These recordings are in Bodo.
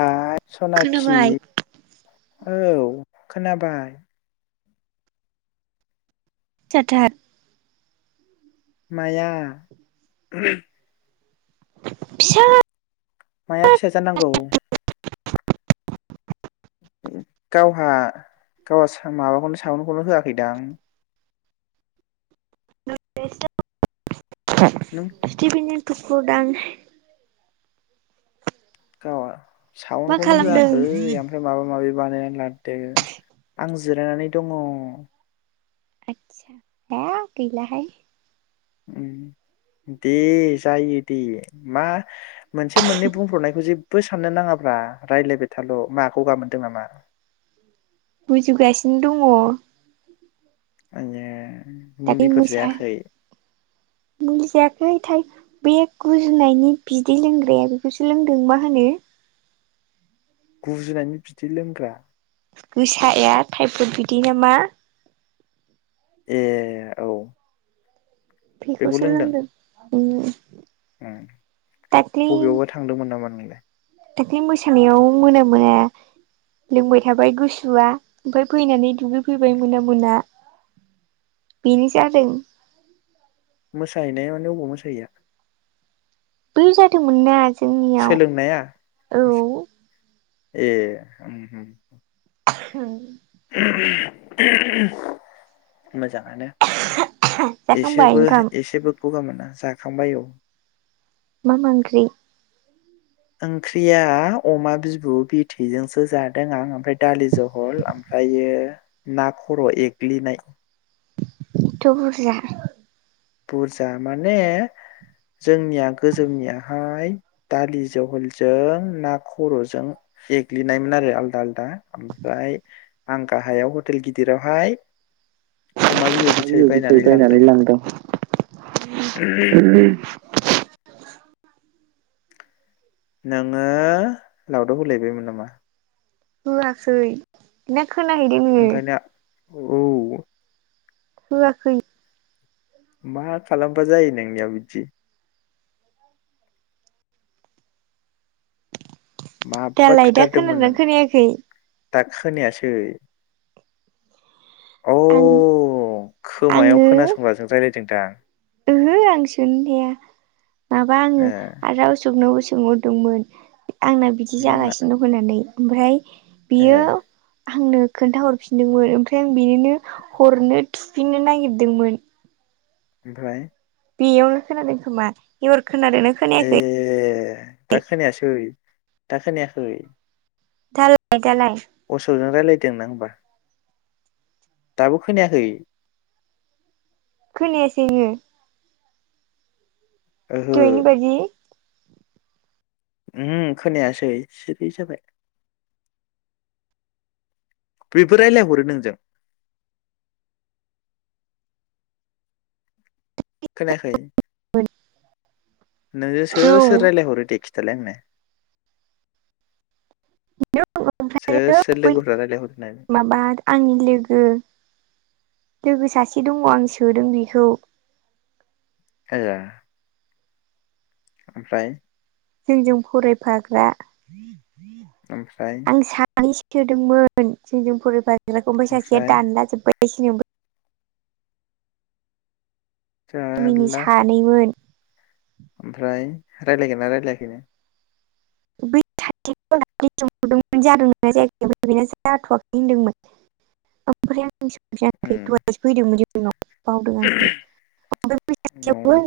आरो सनाखि खोनाबाय औ खोनाबाय फिसाथार माया फिसा माया फिसा जानांगौ गावहा गावहा माबाखौनो सावनखौनो होआखैदांं न नों [unintelligible] सिथिफिनजों थुखुर दां गावा मा साउन्खौनो खालामदों होआखै ओमफ्राय माबा माबि बानाया लादो आं जिरायनानै दङ आ ह गैलाहाय दे जायो दे मा मोनसे मोननै बुंफ्रबनायखौ जेब बो साननो नाङाब्रा रायज्लायबाय थाल' मा गगा मोनदों नामा गुजुगासिनो दङ आयै दाख बे मुलिफोर मोसा जायाखै मुलि जायाखैथाय बे गुजुनायनि बिदै लोंग्राया बेखौसो लोंदों मा होनो गुजुनायनि बिदै लोंग्रा गोसाया टाइफुद बिदि नामा ए औ बिखौसो लोंदों उ बबेयावबा थांदोंमोन नामा नोंलाय दाख्लि मोसानायाव मोना मोना लोंबाय थाबाय गुसुआ ओमफ्राय फैनानै दुगैफैबाय मोना मोना बेनो जादों मोसाहैनायानो अबाव मोसाहैया बै जादोंमोन ना जोंनियाव सोलोंनाया औ ए उ [inaudible] [inaudible] मोजाङानो जाखांबाय ओंखाम एसेबो-एसेबो फगा मोना जाखांबाय औ। मा मा ओंख्रि ओंख्रिया अमा बिबु बिथैजोंसो जादों आं ओमफ्राय दालि जहल ओमफ्रायो ना खर एग्लिनाय। एथ बरजा बुरजा माने जोंनिया गोजौनियाहाय दालि जहलजों ना खरजों एग्लिनायमोन आरो आलदा आलदा ओमफ्राय आं गाहायाव हटेल गिदिरावहाय। अमा बिदर बिथै बायनानै लांदों। उ [inaudible] नोङो लावदाव होलायबायमोन नामा। होयाखै खोनाहैदों नोंडों। ओंखायनो औ होआखै। मा खालामबा जायो नोंनियाव बिदि। माबा दालाय दा थुथारदोंमोन नों खोनादोंनानै खोनायाखै। दा खोनायासै। अ आं खोमायाव आङो खोनासंगाजों जाय। नोंथां ओहो आं सों नोया माबा आङो ए आरो राव सोबनोबो। सोंहरदोंमोन। आंना बिदि मा होनना जागासिनो दं होननानै। ओमफ्राय ए बेयो आंनो खोन्था हरफिनदोंमोन ओमफ्राय आं बिनोनो हरनो थुफिननो नागिरदोंमोन। ओमफ्राय बेयावनो खोनादों खोमा एर ए दाखोनायासै? दाखोनायाखै? थाल [unintelligible] दालाय रायज्लायदों नों होमबा। दाबो खोनायाखै? खोनायासै नोङो? ओहो दहायनि बादि? उम हो खोनायासै सिरि जाबाय। बेबो रायलायहरो नोंजों? खोनायाखै? नोंजो सोर मोनजौ सोर रायलायहरो दे खि थालाय आंनो सोर ओमफ्राय सोर बै लोगोफ्रा रायलायहरो होननानै माबा आंनि लोगो लोगो सासे दङ' आं सोदों बेखौ। आया ओमफ्राय जोंजों फरायफाग्रा ओमफ्राय [unintelligible] दोंमोन जोंजों फरायबा [unintelligible] सासेया ओमफ्राय दान्ला जोबबाय। [unintelligible] मिनि जारला सानैमोन। ओमफ्राय रायलायगोन ना रायलायाखैनो बै सासेखौ आं दाख्लै सोंहरदोंमोन जादों ना जायाखै बे जाथ'वाखै होनदोंमोन ओमफ्राय उम [unintelligible] [unintelligible] बावदों आं न'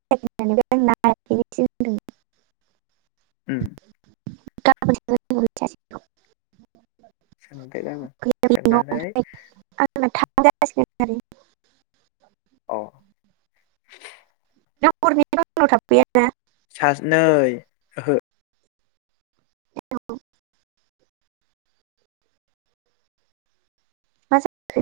[unintelligible] [unintelligible] [unintelligible] उम [unintelligible] सोंबाय गाबोन सोंनानै [unintelligible] [unintelligible] अ [unintelligible] सासनै ओहो। [unintelligible] मा जाखो?